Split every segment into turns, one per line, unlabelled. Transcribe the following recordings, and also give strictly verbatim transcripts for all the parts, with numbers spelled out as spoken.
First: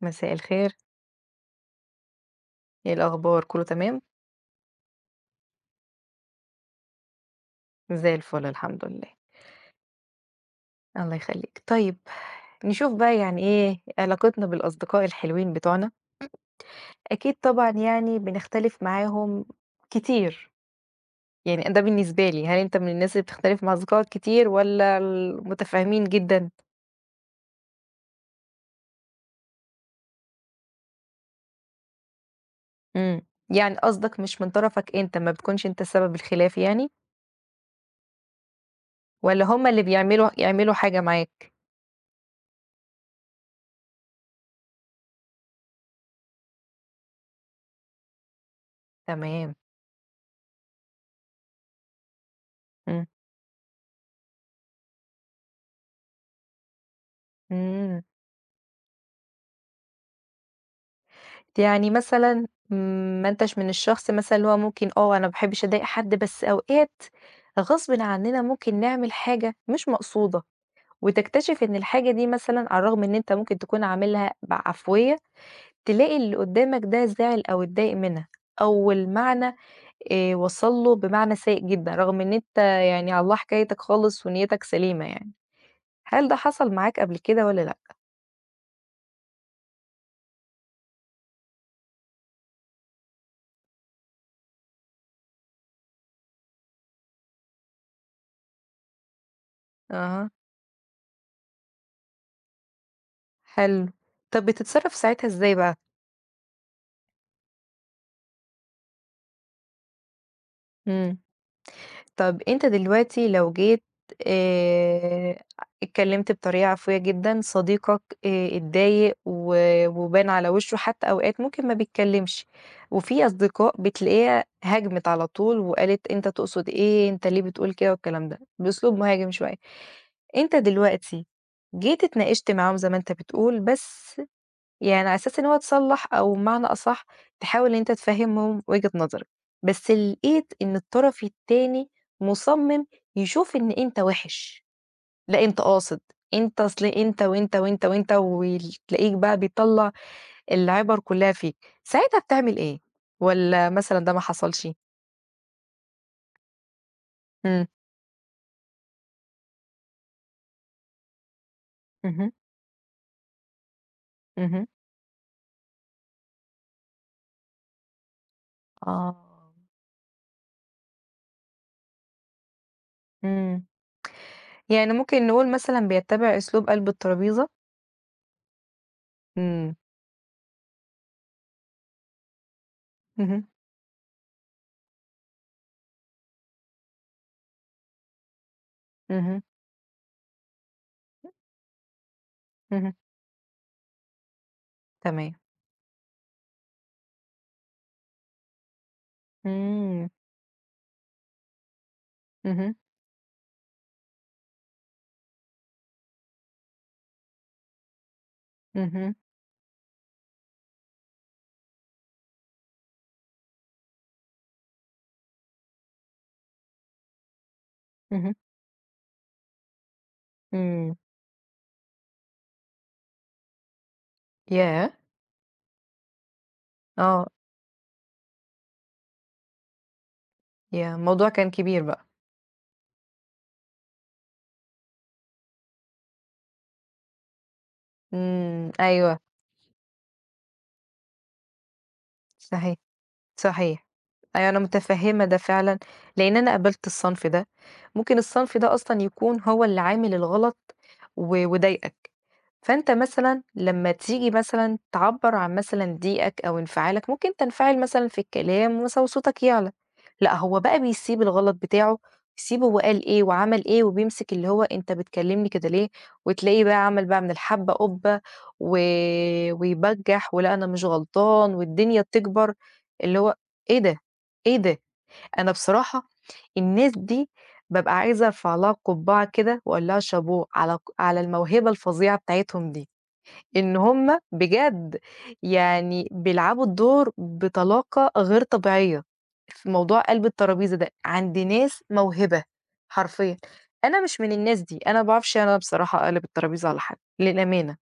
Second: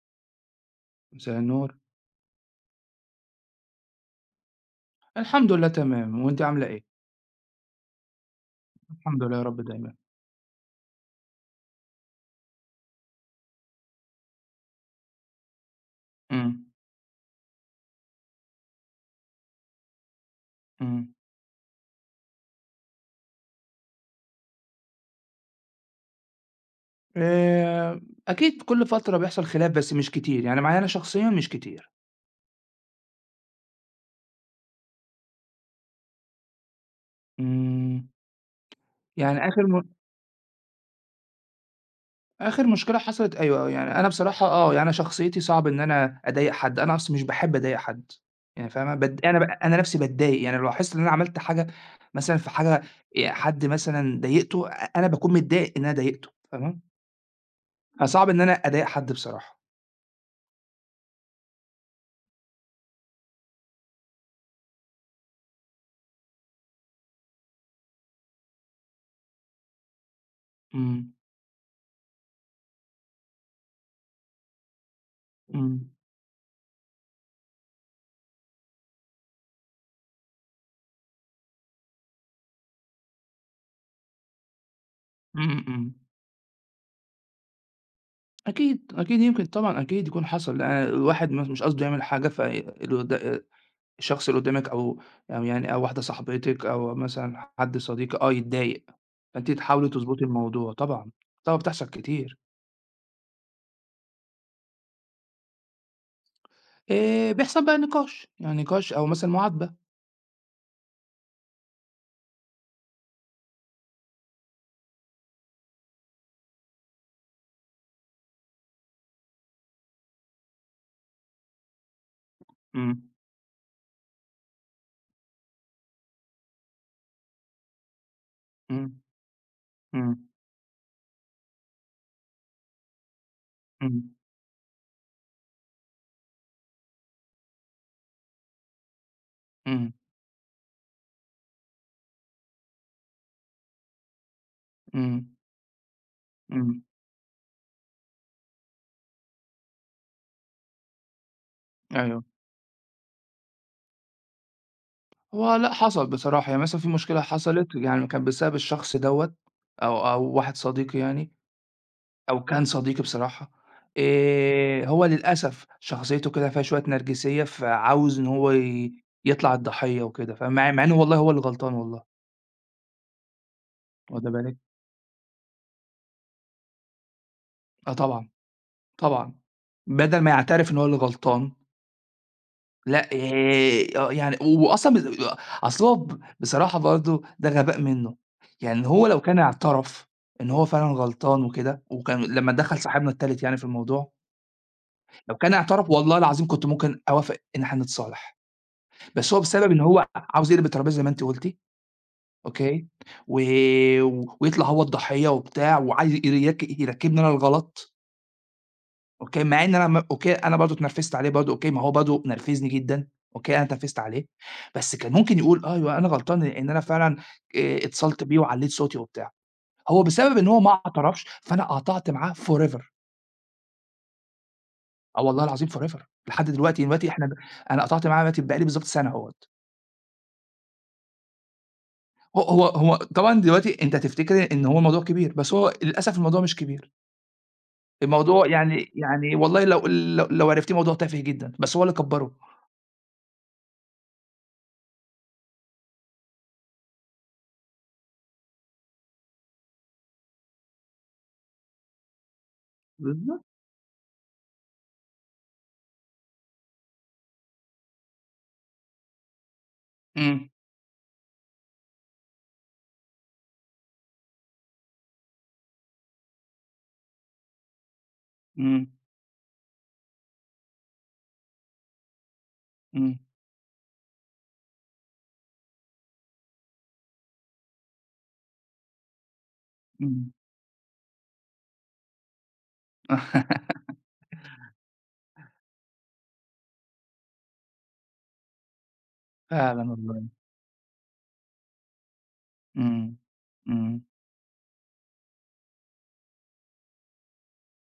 مساء الخير،
مساء النور.
إيه الأخبار كله تمام؟
الحمد لله تمام، وأنتِ عاملة إيه؟
زي الفل الحمد لله،
الحمد لله يا رب دايمًا.
الله يخلّيك. طيب نشوف بقى يعني إيه علاقتنا بالأصدقاء الحلوين بتوعنا،
إمم.
أكيد طبعًا يعني بنختلف معاهم كتير،
إمم.
يعني ده بالنسبة لي، هل أنت من الناس اللي بتختلف مع أصدقائك كتير والّا المتفاهمين جدًا؟
آآ، أكيد كل فترة بيحصل خلاف بس مش كتير، يعني معايا أنا شخصيًا مش كتير.
إمم، يعني قصدك مش من طرفك أنت، ما بتكونش أنت سبب الخلاف يعني
إمم.
والّا
يعني
هُم
آخر
اللي
م
بيعملوا يعملوا حاجة معاك؟
آخر مشكلة حصلت، أيوه، آه، يعني أنا بصراحة، آه، يعني أنا شخصيتي صعب إن أنا أضايق حد، أنا أصلًا مش باحب أضايق حد، يعني فاهمة؟ بات أنا ب
تمام،
أنا نفسي باتضايق، يعني لو لاحظت إن أنا عملت حاجة مثلًا، في حاجة،
إمم،
آآ، حد مثلًا ضايقته، أ أنا باكون متضايق إن أنا ضايقته، فاهمة؟
إمم.
فصعب إن أنا أضايق حد بصراحة.
يعني مثلًا ما أنتش من الشخص مثلًا اللي هو ممكن آه، أنا ما باحبش أضايق حد، بس أوقات غصبٍ عننا ممكن نعمل حاجة مش مقصودة،
إمم.
وتكتشف إن الحاجة دي مثلًا على الرغم إن أنت ممكن تكون عاملها بعفوية،
إمم.
تلاقي اللي قدامك ده زعل أو اتضايق منها، أو المعنى آآ وصل له بمعنى سيء جدًا، رغم إن أنت يعني على الله حكايتك خالص ونيتك سليمة يعني.
إمم. إمم.
هل ده حصل معاك قبل كده والّا لأ؟
أكيد، أكيد يمكن طبعًا أكيد يكون حصل. آآ الواحد م مش قصده يعمل حاجة، ف اللي قد الشخص اللي قدّامِك، أو أو يعني أو واحدة صاحبتِك، أو مثلًا حد صديقِك آه يتضايق، فأنتِ تحاولي تضبطي
أها،
الموضوع طبعًا، طبعًا بتحصل كتير.
حلو. طب بتتصرف ساعتها إزاي بقى؟
آآ بيحصل بقى نقاش، يعني نقاش أو مثلًا معاتبة.
إمم. طب أنت دلوقتي لو جيت آآ اتكلمت بطريقة عفوية جدًا، صديقك آآ اتضايق و وبان على وشه حتى أوقات ممكن ما بيتكلمش،
إمم.
وفي أصدقاء بتلاقيها هاجمت على طول وقالت أنت تقصد إيه، أنت ليه بتقول كده والكلام ده، بأسلوب
إمم.
مهاجم شوية.
إمم.
أنت دلوقتي جيت اتناقشت معاهم زي ما أنت بتقول،
إمم.
بس يعني على أساس إن هو اتصلّح أو بمعنى أصح تحاول إن أنت تفهّمهم وجهة نظرك، بس
إمم.
لقيت إن الطرف التاني مُصمِّم يشوف إن أنت وِحِش،
إمم.
لأ أنت قاصد، أنت
إمم.
أصل أنت، وأنت، وأنت، وأنت، وتلاقيك بقى بيطلّع العِبَر كُلّها فيك، ساعتها
أيوه.
بتعمل إيه؟ والّا مثلًا ده ما حصلش؟
هو لأ، حصل بصراحة، يعني مثلًا في مشكلة
إمم،
حصلت، يعني كان بسبب الشخص دوّة، أو أو واحد صديقي، يعني
اهم،
أو كان صديقي بصراحة.
اهم،
آآ هو للأسف شخصيته كده فيها شوية نرجسية، فعاوز إن هو ي
آه،
يطلع الضحية وكده، فمع مع إنه والله هو اللي غلطان والله،
إمم،
واخدة بالِك؟
يعني ممكن نقول مثلًا بيتّبع أسلوب قلب الترابيزة؟
آه طبعًا، طبعًا.
إمم،
بدل ما يعترف إن هو اللي غلطان، لأ،
اهم،
آآ آه يعني وأصلًا ب أصل هو، ب بصراحة، برضه ده غباء منه. يعني هو لو كان
اهم،
اعترف إن هو فعلًا غلطان وكده، وكان لمّا دخل
اهم،
صاحبنا التالت يعني في الموضوع،
تمام،
لو كان اعترف والله العظيم كنت ممكن أوافق إن إحنا نتصالح. بس هو، بسبب إن هو
إمم،
عاوز يقلب الترابيزة زي ما أنتِ قُلتِ،
اهم.
أوكي، و ويطلع هو الضحية وبتاع، وعايز يرك يركّبني أنا الغلط،
اهم،
أوكي، مع إن أنا، م أوكي، أنا برضه اتنرفزت عليه برضه، أوكي، ما هو برضه نرفزني جدًا، أوكي، أنا اتنرفزت عليه، بس كان ممكن يقول أيوه أنا غلطان، إن أنا فعلًا آآ اتصلت
اهم،
بيه وعلّيت صوتي وبتاع. هو بسبب إن هو ما
إمم،
اعترفش، فأنا قطعت معاه forever.
ياه!
آه والله العظيم، forever، لحد دلوقتي، دلوقتي
آه،
إحنا ب أنا قطعت معاه، دلوقتي بقى لي بالضبط سَنة أهوّة.
ياه! الموضوع كان كبير بقى،
هو هو هو طبعًا دلوقتي أنت هتفتكر إن هو الموضوع كبير، بس هو للأسف الموضوع مش كبير، الموضوع،
إمم،
يعني
أيوه،
يعني والله لو، لو لو عرفتيه، موضوع تافه جدًا، بس هو اللي كبّره.
صحيح. صحيح. أيوه أنا متفهّمة ده فعلًا، لإن أنا قابلت الصنف ده، ممكن الصنف ده أصلًا يكون هو اللي عامل الغلط و وضايقك، فأنت مثلًا
بالضبط.
لمّا تيجي مثلًا تعبّر عن مثلًا ضيقك أو انفعالك، ممكن تنفعل مثلًا في الكلام مثلًا وصوتك يعلى، لأ
إمم.
هو بقى بيسيب الغلط بتاعه، يسيبه وقال إيه وعمل إيه وبيمسك اللي هو أنت بتكلمني كده ليه، وتلاقيه بقى عمل بقى من الحبة قُبّة و
إمم.
ويبجّح، ولأ أنا مش غلطان والدنيا تكبر. اللي
إمم.
هو إيه ده، إيه ده؟ أنا بصراحة الناس دي بابقى عايزة أرفع لها قبّعة كده وأقول لها
إمم.
شابوه على ق على الموهبة الفظيعة بتاعتهم دي، إن هم بجد يعني بيلعبوا الدور بطلاقة غير طبيعية في
فعلًا
موضوع
والله.
قلب الترابيزة ده، عند ناس موهبة
إمم.
حرفيًا، أنا
إمم.
مش من الناس دي، أنا ما باعرفش أنا بصراحة أقلب الترابيزة على حد للأمانة،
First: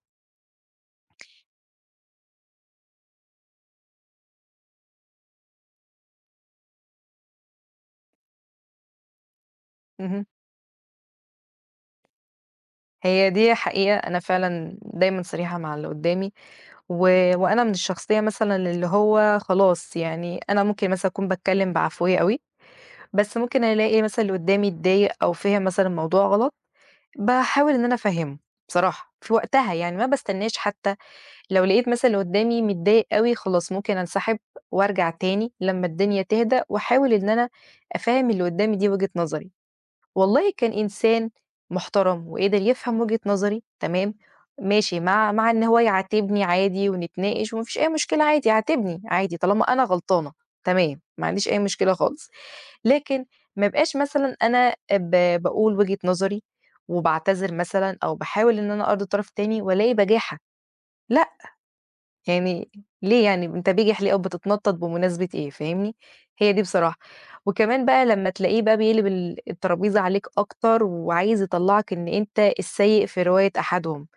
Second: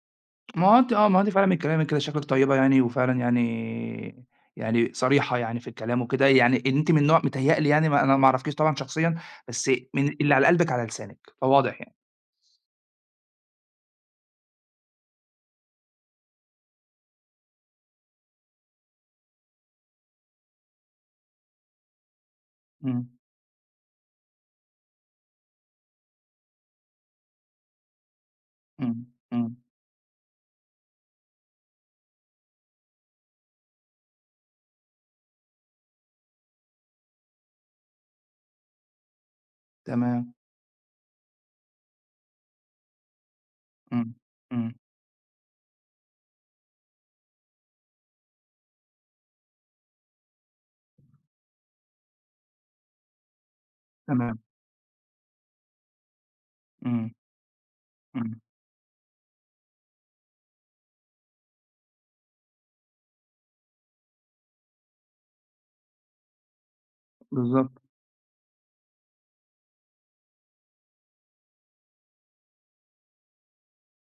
ما هو أنتِ آه، ما هو أنتِ فعلًا من كلامِك كده شكلِك طيبة، يعني وفعلًا يعني يعني صريحة يعني في الكلام وكده، يعني إن أنتِ من نوع متهيأ لي، يعني ما أنا ما أعرفكيش طبعًا شخصيًا، بس من
اهم،
اللي على قلبِك على لسانِك، فواضح يعني.
هي دي حقيقة أنا فعلًا دايمًا صريحة مع اللي قدّامي و وأنا من الشخصية مثلًا اللي هو خلاص يعني أنا ممكن مثلًا أكون باتكلم بعفوية أوي،
إمم.
بس ممكن ألاقي مثلًا اللي قدامي اتضايق أو فِهم مثلًا الموضوع غلط، باحاول إن أنا أفهّمه
إمم.
بصراحة، في
إمم.
وقتها يعني ما باستناش حتى لو لقيت مثلًا اللي قدامي متضايق أوي خلاص ممكن أنسحب وأرجع تاني لمّا الدنيا تهدى، وأحاول إن أنا أفهّم اللي قدامي دي وجهة نظري.
تمام.
والله كان إنسان محترم وقدر يفهم وجهة نظري تمام،
إمم. إمم.
ماشي مع مع إن هو يعاتبني عادي ونتناقش وما فيش أي مشكلة عادي يعاتبني عادي طالما أنا غلطانة تمام، ما عنديش أي مشكلة خالص، لكن ما ابقاش مثلًا
تمام.
أنا ب باقول وجهة نظري
إمم.
وباعتذر مثلًا أو
إمم.
باحاول إن أنا أرضي الطرف التاني وألاقي بجاحة، لأ. يعني ليه يعني أنت بجح ليه أو بتتنطط بمناسبة إيه، فاهمني؟ هي دي بصراحة.
بالضبط.
وكمان بقى لمّا تلاقيه بقى بيقلب ال الترابيزة عليك أكتر وعايز يطلّعك إن أنت السيء في رواية أحدهم،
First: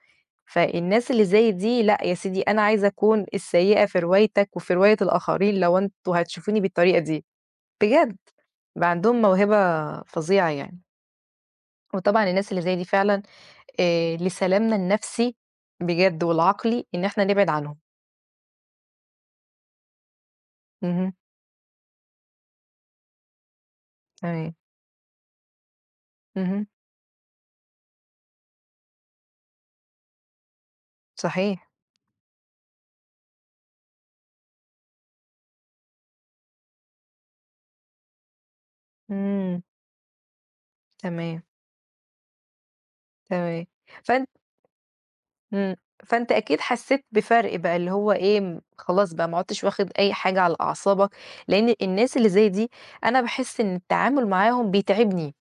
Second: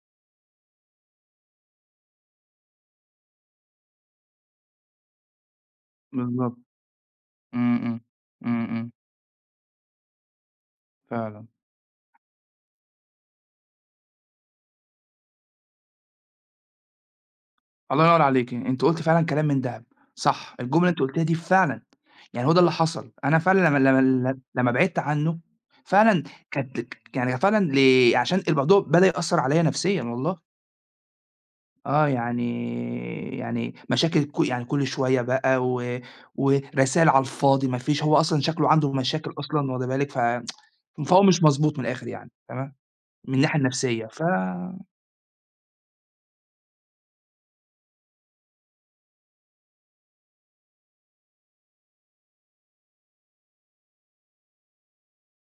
فالناس اللي زي دي لأ يا سيدي أنا عايزة أكون السيئة في روايتك وفي رواية الآخرين لو أنتم
بالضبط.
هتشوفوني بالطريقة دي،
إمم. إمم.
بجد
إمم.
بقى
إمم.
عندهم موهبة فظيعة يعني.
فعلًا.
وطبعًا الناس اللي زي دي فعلًا آآ لسلامنا النفسي بجد والعقلي إن إحنا نبعد عنهم.
الله ينور عليكِ، أنتِ قُلتِ فعلًا كلام من دهب. صح، الجملة اللي أنتِ
اهم،
قُلتيها دي فعلًا، يعني هو ده اللي حصل. أنا فعلًا لمّا، لمّا
تمام.
لمّا بعدت عنه فعلًا
اهم.
كانت، يعني فعلًا، ل عشان الموضوع بدأ يأثّر عليَّ نفسيًا والله،
صحيح،
آه، يعني يعني مشاكل، ك يعني كل شوية بقى، و ورسايل على الفاضي ما فيش، هو أصلًا شكله عنده مشاكل
إمم،
أصلًا، واخدة بالِك؟ ف فهو مش
تمام،
مضبوط من الآخر يعني، تمام. من الناحية
تمام.
النفسية. ف
فأنت إمم، فأنت أكيد حسّيت بفرق بقى اللي هو إيه، م خلاص بقى ما عُدتش واخد أي حاجة على أعصابك، لإن الناس اللي زي دي أنا باحس إن التعامل معاهم بيتعبني،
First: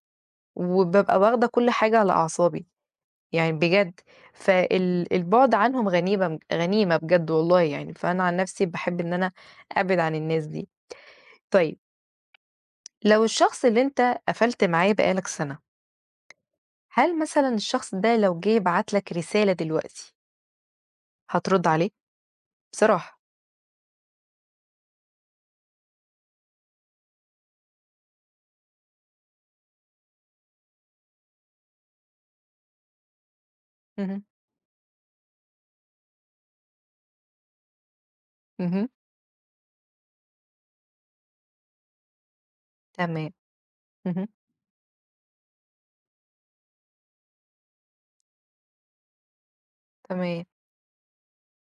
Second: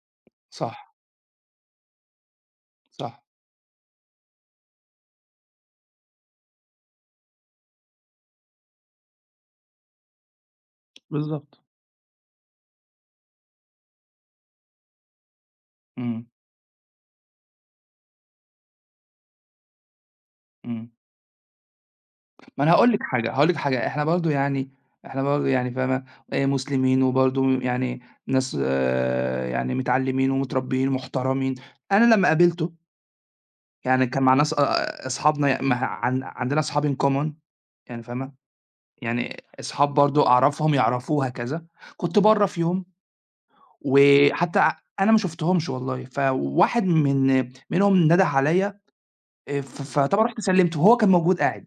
صح.
وبابقى واخدة كل حاجة على أعصابي،
صح.
يعني بجد، فال البُعد عنهم غنيمة غنيمة بجد والله يعني، فأنا عن نَفْسي باحب إن أنا أبعد عن الناس دي.
بالضبط.
طيب، لو الشخص اللي أنت قفلت معاه بقى لك سَنة
إمم.
هل مثلًا الشخص ده لو جه بعت لك رسالة دلوقتي،
إمم.
هترد عليه؟
ما أنا هاقول لِك
بصراحة.
حاجة، هاقول لِك حاجة، إحنا برضه يعني، إحنا برضه يعني فاهمة، آآ مسلمين وبرضه يعني ناس، آآ يعني متعلّمين ومتربّيين ومحترمين. أنا لمّا قابلته يعني
اهم،
كان مع ناس، آآ أصحابنا، ي ما عن عندنا أصحاب in common، يعني فاهمة،
اهم،
يعني أصحاب برضه أعرفهم يعرفوه هكذا، كنت برّه في يوم،
تمام، اهم،
وحتى أنا ما شُفتهمش والله، فواحد من منهم نَدَح عليّا، آآ ف فطبعًا رُحت
تمام،
سلِّمته، وهو كان موجود قاعد،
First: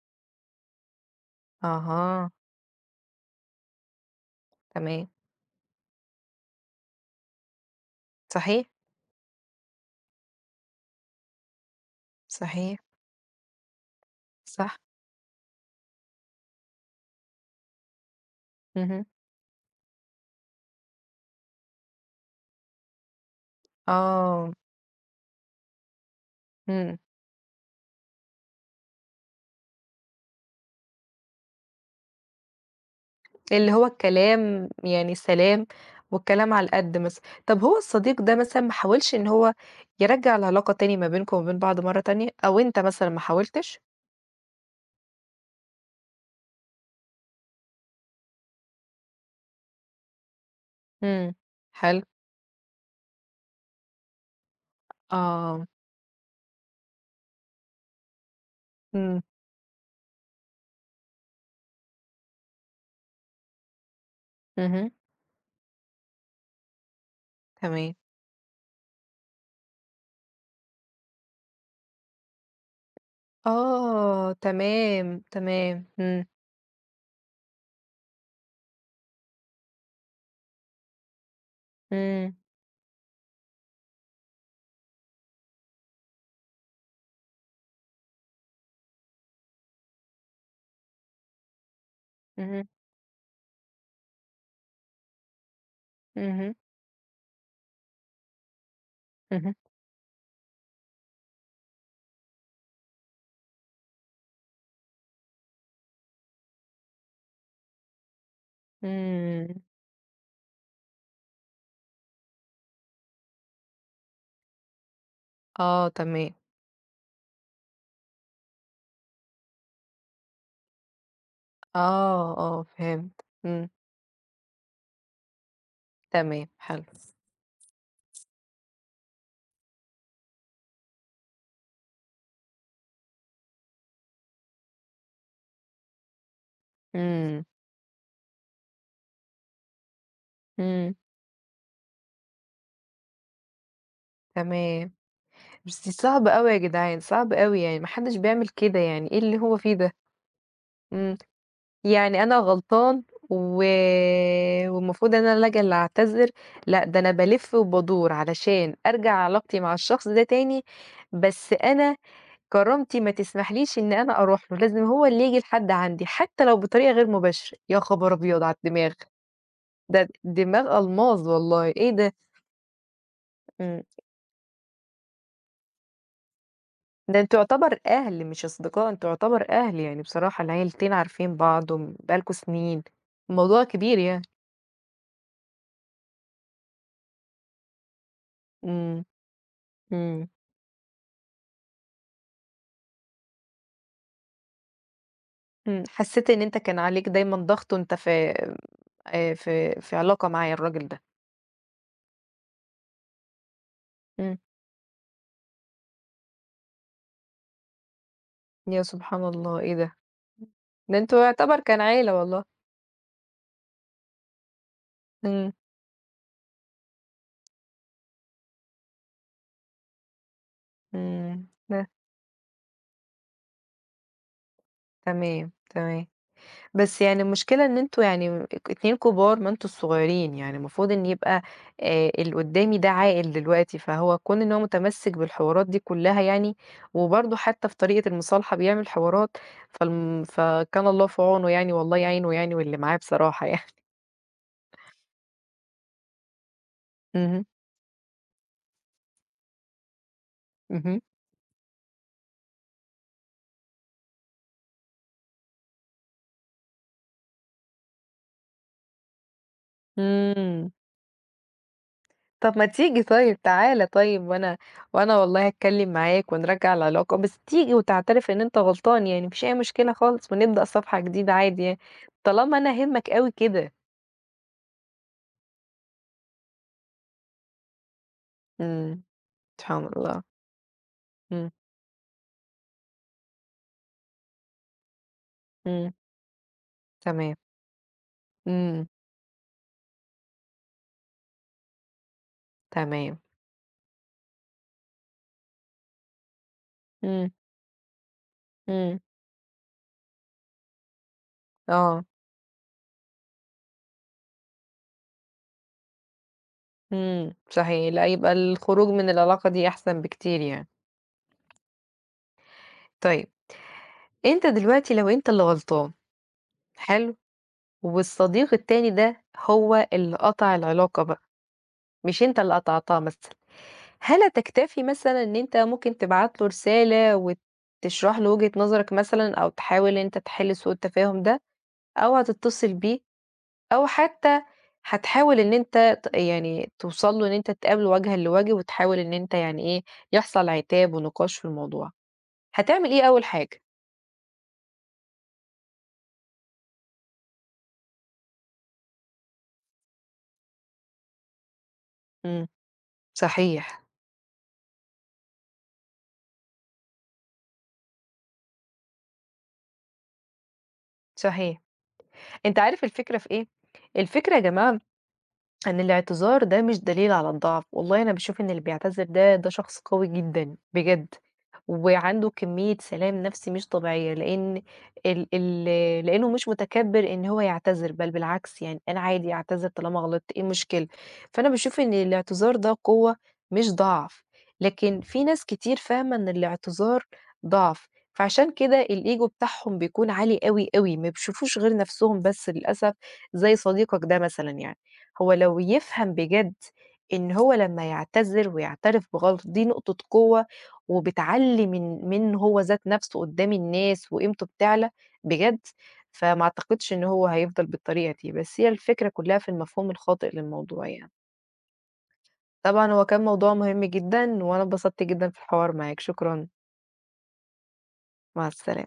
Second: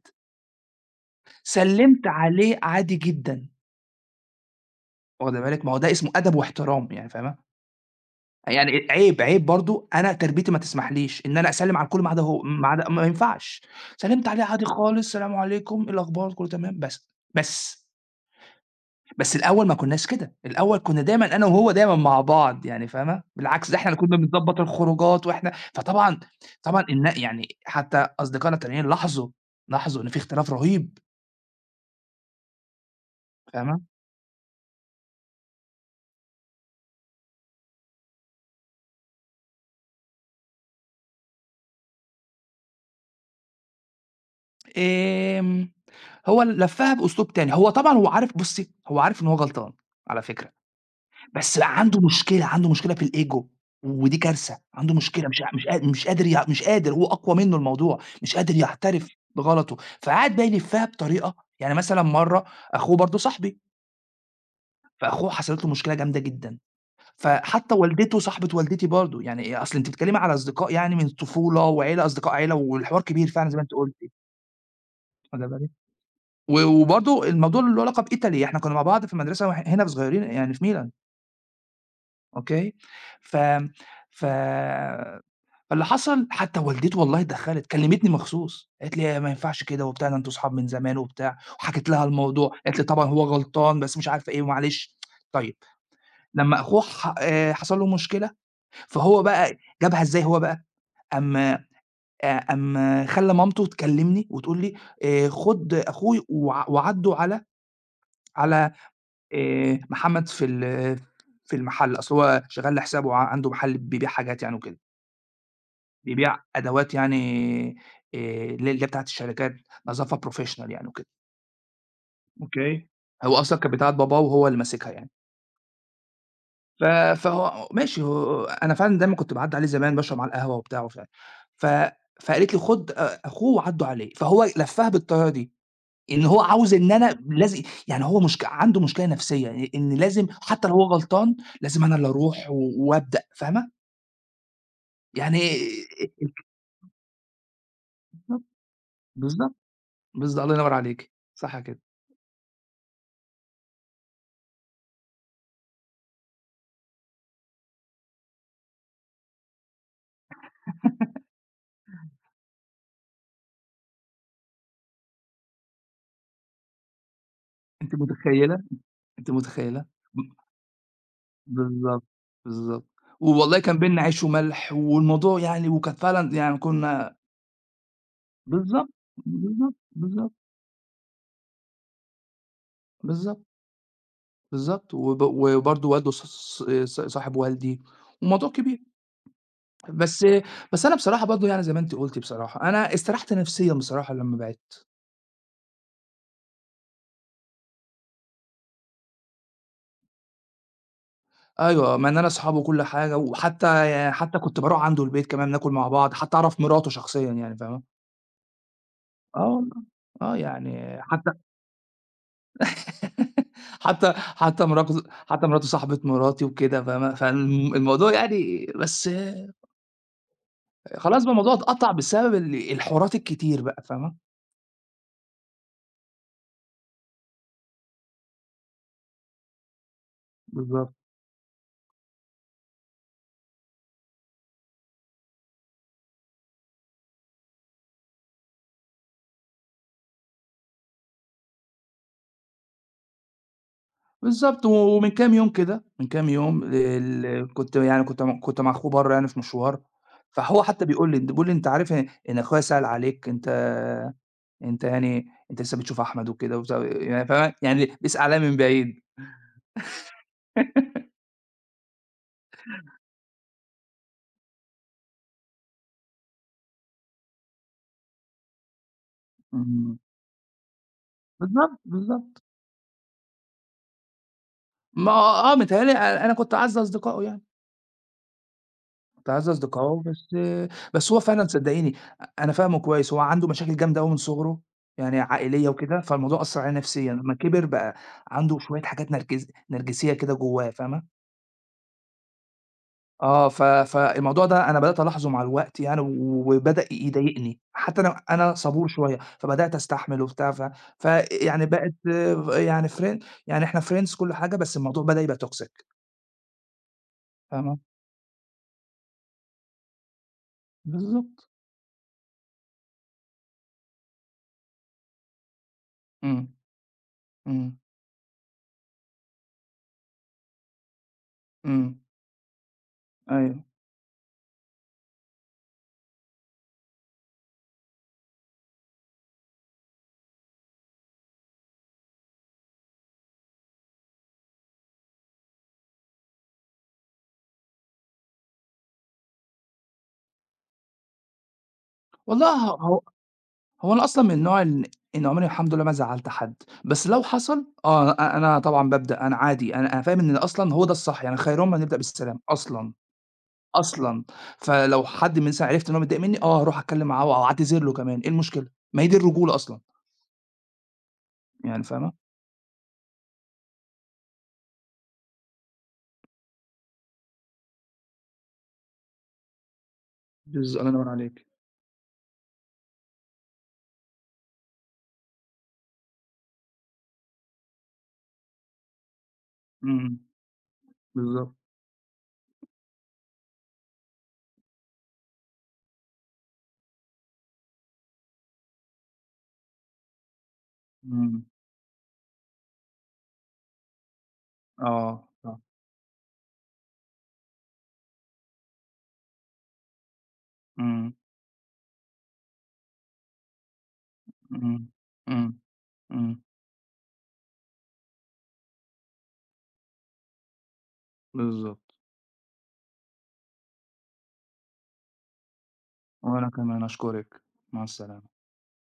سلِّمت
أها،
عليه عادي جدًا،
تمام،
واخدة بالِك؟ ما هو ده اسمه أدب واحترام، يعني فاهمة؟
صحيح،
يعني عيب، عيب، برضه أنا تربيتي ما تسمحليش إن أنا أسلِّم على الكل، ما عدا هو، ما
صحيح،
عدا ما ينفعش. سلِّمت عليه عادي
صح،
خالص، السلام عليكم، إيه الأخبار، كُلّه تمام، بس، بس،
اهم،
بس الأول ما كناش كده، الأول كنا دايمًا أنا وهو دايمًا مع بعض، يعني فاهمة؟ بالعكس ده إحنا اللي كنا
آه،
بنضبّط الخروجات، وإحنا فطبعًا، طبعًا
إمم،
النا يعني حتى أصدقائنا التانيين لاحظوا، لاحظوا إن في اختلاف رهيب،
اللي
فاهمة؟
هو الكلام يعني سلام والكلام على القد مثلًا. طب هو الصديق ده مثلًا ما حاولش إن هو يرجّع العلاقة تاني ما بينكم وما بين بعض مرّة تانية، أو أنت مثلًا ما حاولتش؟
آمم، هو لفّها بأسلوب تاني، هو طبعًا، هو عارف بُصّي، هو عارف إن هو غلطان على فكرة،
إمم،
بس بقى عنده
حلو،
مشكلة، عنده مشكلة في الego، ودي كارثة، عنده مشكلة، مش ع
آه،
مش قا مش قادر يع مش قادر، هو أقوى منّه الموضوع، مش قادر يعترف
إمم،
بغلطه، فقعد بقى يلفّها بطريقة، يعني مثلًا مرّة، أخوه برضه صاحبي،
اهم،
فأخوه حصلت له مشكلة جامدة جدًا، فحتى
تمام.
والدته صاحبة والدتي برضه، يعني أصل أنتِ بتتكلمي على أصدقاء، يعني من الطفولة، وعيلة أصدقاء عيلة، والحوار كبير فعلًا زي ما أنتِ قُلتِ.
آه، تمام، تمام، إمم،
و وبرضه الموضوع اللي له علاقة بItaly، إحنا كنا مع بعض في المدرسة، وإح هنا صغيرين يعني في ميلان،
إمم،
أوكي. ف ف فاللي حصل، حتى والدته والله اتدخّلت، كلمتني مخصوص، قالت لي: "ما ينفعش كده وبتاع، ده أنتم صحاب من زمان،" وبتاع، وحكيت لها الموضوع،
اهم،
قالت لي: "طبعًا هو غلطان، بس مش عارفة إيه، ومعلش." طيب
اهم،
لمّا أخوه، ح آآ حصل له مشكلة، فهو
اهم،
بقى، جابها إزاي هو بقى، قام آآ قام خلّى مامته تكلمني وتقول لي: "آآ خُد أخوي، وع وعاتبه على على
إمم،
آآ محمد في ال في المحل، أصل هو شغّال لحسابه، ع عنده محل بيبيع حاجات يعني وكده،
آه تمام،
بيبيع أدوات، يعني آآ اللي اللي هي بتاعة الشركات، نظافة professional يعني وكده."
آه، آه
أوكي.
فهمت،
هو أصلًا
إمم،
كانت بتاعة باباه، وهو اللي ماسكها يعني.
تمام حلو،
ف فهو ماشي، هو أنا فعلًا دايمًا كنت باعدّي عليه زمان، باشرب معاه القهوة وبتاع ومش عارف. ف فقالت لي خُد أ أخوه وعدّوا عليه، فهو لفّها بالطريقة دي، اللي هو عاوز إن أنا
إمم،
لازم، يعني هو مشك عنده مشكلة نفسية إ إن لازم، حتى لو هو
إمم،
غلطان، لازم أنا اللي أروح و وأبدأ، فاهمة؟
تمام،
يعني
بس دي صعبة أوي يا جدعان، صعبة أوي يعني ما حدش
بالضبط،
بيعمل كده يعني إيه اللي
بالضبط،
هو فيه ده؟
بالضبط، الله ينور عليكِ،
إمم،
صح كده.
يعني أنا غلطان و والمفروض أنا اللي آجي اللي أعتذر، لأ ده أنا بالِف وبادور علشان أرجع علاقتي مع الشخص ده تاني، بس أنا كرامتي ما تسمحليش إن أنا أروح له، لازم هو اللي ييجي لحد عندي، حتى لو بطريقة غير مباشرة، يا
أنتِ
خبر أبيض على
متخيّلة؟
الدماغ!
أنتِ متخيّلة؟
ده
ب
دماغ ألماظ والله، إيه
بالضبط،
ده!
بالضبط. والله كان
إمم،
بيننا عيش وملح، والموضوع يعني، وكانت فعلًا يعني كنا.
ده أنتم يعتبر أهل مش أصدقاء،
بالضبط،
أنتم يعتبر
بالضبط،
أهل يعني
بالضبط،
بصراحة، العيلتين عارفين بعض وم بقى لكم سنين،
بالضبط،
الموضوع كبير يعني.
بالضبط. وب وبرضه والده، ص ص ص صاحب والدي، والموضوع كبير.
إمم،
بس
إمم،
بس أنا بصراحة، برضه يعني زي ما أنتِ قُلتِ بصراحة، أنا استريحت نفسيًا بصراحة لمّا بعِدت.
إمم، حسيت إن أنت كان عليك دايمًا ضغط وأنت في آآ في في علاقة معاه الراجل ده.
أيوه، مع إن أنا أصحاب وكل حاجة، وحتى، يعني
إمم،
حتى كنت باروح عنده البيت كمان ناكل مع بعض، حتى أعرف مراته شخصيًا، يعني فاهمة؟
يا سبحان
آه
الله، إيه
والله،
ده!
آه
ده
يعني
أنتم
حتى
يعتبر كان عيلة والله.
حتى حتى مراته حتى
إمم،
مراته صاحبة مراتي وكده، فاهمة؟ فالم الموضوع يعني، بس خلاص بقى الموضوع
إمم.
اتقطع بسبب ال الحوارات الكتير بقى، فاهمة؟
تمام، تمام. بس يعني المشكلة إن أنتم يعني ك اتنين كبار ما أنتم الصغيرين، يعني المفروض
بالضبط.
إن يبقى آآ اللي قدّامي ده عاقل دلوقتي، فهو كون إن هو متمسِّك بالحوارات دي كلّها يعني، وبرضه حتى في طريقة المصالحة بيعمل حوارات، فالم فكان الله في عونه يعني والله يعينه يعني واللي معاه بصراحة يعني.
بالضبط، و ومن كام يوم كده، من كام يوم ال
اهم،
ال- كنت يعني كنت م كنت مع أخوه برّه يعني في مشوار، فهو حتى
اهم.
بيقول لي أنت بيقول لي: "أنت عارف إن إن أخويا سأل عليك، أنت أنت يعني أنت لسه بتشوف أحمد وكده." وبتاع، يعني فاهم، يعني بيسأل عليَّ من بعيد.
إمم. طب ما تيجي طيب تعالَ طيب وأنا وأنا والله هاتكلّم معاك ونرجّع العلاقة، بس تيجي وتعترف إن أنت غلطان يعني ما فيش أي مشكلة
إمم،
خالص، ونبدأ صفحة جديدة عادي يعني،
بالضبط، بالضبط.
طالما أنا هامِّك أوي كده.
ما آه، متهيأ لي أ أنا كنت أعز أصدقائه يعني،
إمم،
أعز
سبحان
أصدقائه،
الله،
بس بس هو فعلًا
إمم،
صدّقيني، أ أنا فاهمه كويس، هو عنده مشاكل جامدة أوي من صغره، يعني عائلية
إمم،
وكده، فالموضوع أثّر عليه نفسيًا، لمّا
تمام،
كبر بقى عنده شوية
إمم،
حاجات نرجس نرجسية كده جوّاه، فاهمة؟
تمام،
آه، ف فالموضوع ده أنا بدأت ألاحظه مع الوقت يعني، وبدأ
إمم،
يضايقني، حتى أنا أنا صبور
إمم،
شوية، فبدأت أستحمل وبتاع. ف فيعني بقت،
آه،
يعني friend، يعني إحنا friends كل حاجة، بس الموضوع بدأ يبقى toxic،
إمم،
فاهمة؟
صحيح، لأ يبقى الخروج من العلاقة دي أحسن بكتير يعني.
بالضبط،
طيب أنت دلوقتي لو أنت اللي غلطان،
إمم،
حلو،
إمم،
والصديق التاني ده هو اللي قطع العلاقة بقى.
إمم،
مش أنت اللي قطعتها مثلًا،
أيوه،
هل هتكتفي مثلًا إن أنت ممكن تبعت له رسالة وتشرح له وجهة نظرك مثلًا أو تحاول إن أنت تحل سوء التفاهم ده، أو هتتصل بيه أو حتى هتحاول إن أنت ت يعني توصل له إن أنت تتقابلوا وجهًا لوجه وتحاول إن أنت يعني إيه، يحصل عتاب ونقاش في الموضوع،
والله، ه
هتعمل
هو
إيه أول حاجة؟
هو أنا أصلًا من النوع إن إن عمري الحمد لله ما زعّلت حد، بس لو حصل، آه، أ أنا طبعًا بابدأ أنا عادي، أنا أنا فاهم إن أصلًا هو ده الصح، يعني خيرهم أن يبدأ بالسلام
إمم،
أصلًا.
صحيح،
أصلًا، فلو حد مثلًا عرفت إن هو متضايق منّي، آه، هاروح أتكلّم معاه وأعتذر له كمان، إيه المشكلة؟ ما هي دي الرجولة أصلًا،
صحيح.
يعني فاهمة؟
أنت عارف الفكرة في إيه؟ الفكرة يا جماعة إن الاعتذار ده مش دليل على الضعف، والله أنا باشوف إن اللي بيعتذر ده، ده شخص قوي جدًا
بالض الله ينوّر
بجد،
عليكِ.
وعنده كمية سلام نفسي مش طبيعية، لإن ال ال لإنه مش متكبّر إن هو يعتذر، بل بالعكس يعني أنا عادي أعتذر طالما
إمم،
غلطت، إيه المشكلة؟ فأنا
بالضبط،
باشوف إن الاعتذار ده قوة مش ضعف، لكن في ناس كتير فاهمة إن الاعتذار ضعف، فعشان كده الego بتاعهم بيكون عالي أوي، أوي، ما
إمم،
بيشوفوش غير نفسهم بس للأسف، زي صديقك ده مثلًا يعني.
آه،
هو
صح،
لو يفهم بجد إن هو لمّا يعتذر ويعترف بغلطه دي نقطة قوة،
إمم،
وبتعلّي من من هو ذات نفسه قدّام الناس وقيمته
إمم،
بتعلى بجد،
إمم، إمم،
فما أعتقدش إن هو هيفضل بالطريقة دي، بس هي الفكرة كلّها في المفهوم الخاطئ للموضوع يعني.
بالضبط.
طبعًا هو كان موضوع مهم جدًا، وأنا اتبسطت جدًا في الحوار معاك، شكرًا،
وأنا كمان أشكرِك، مع السلامة.
مع السلا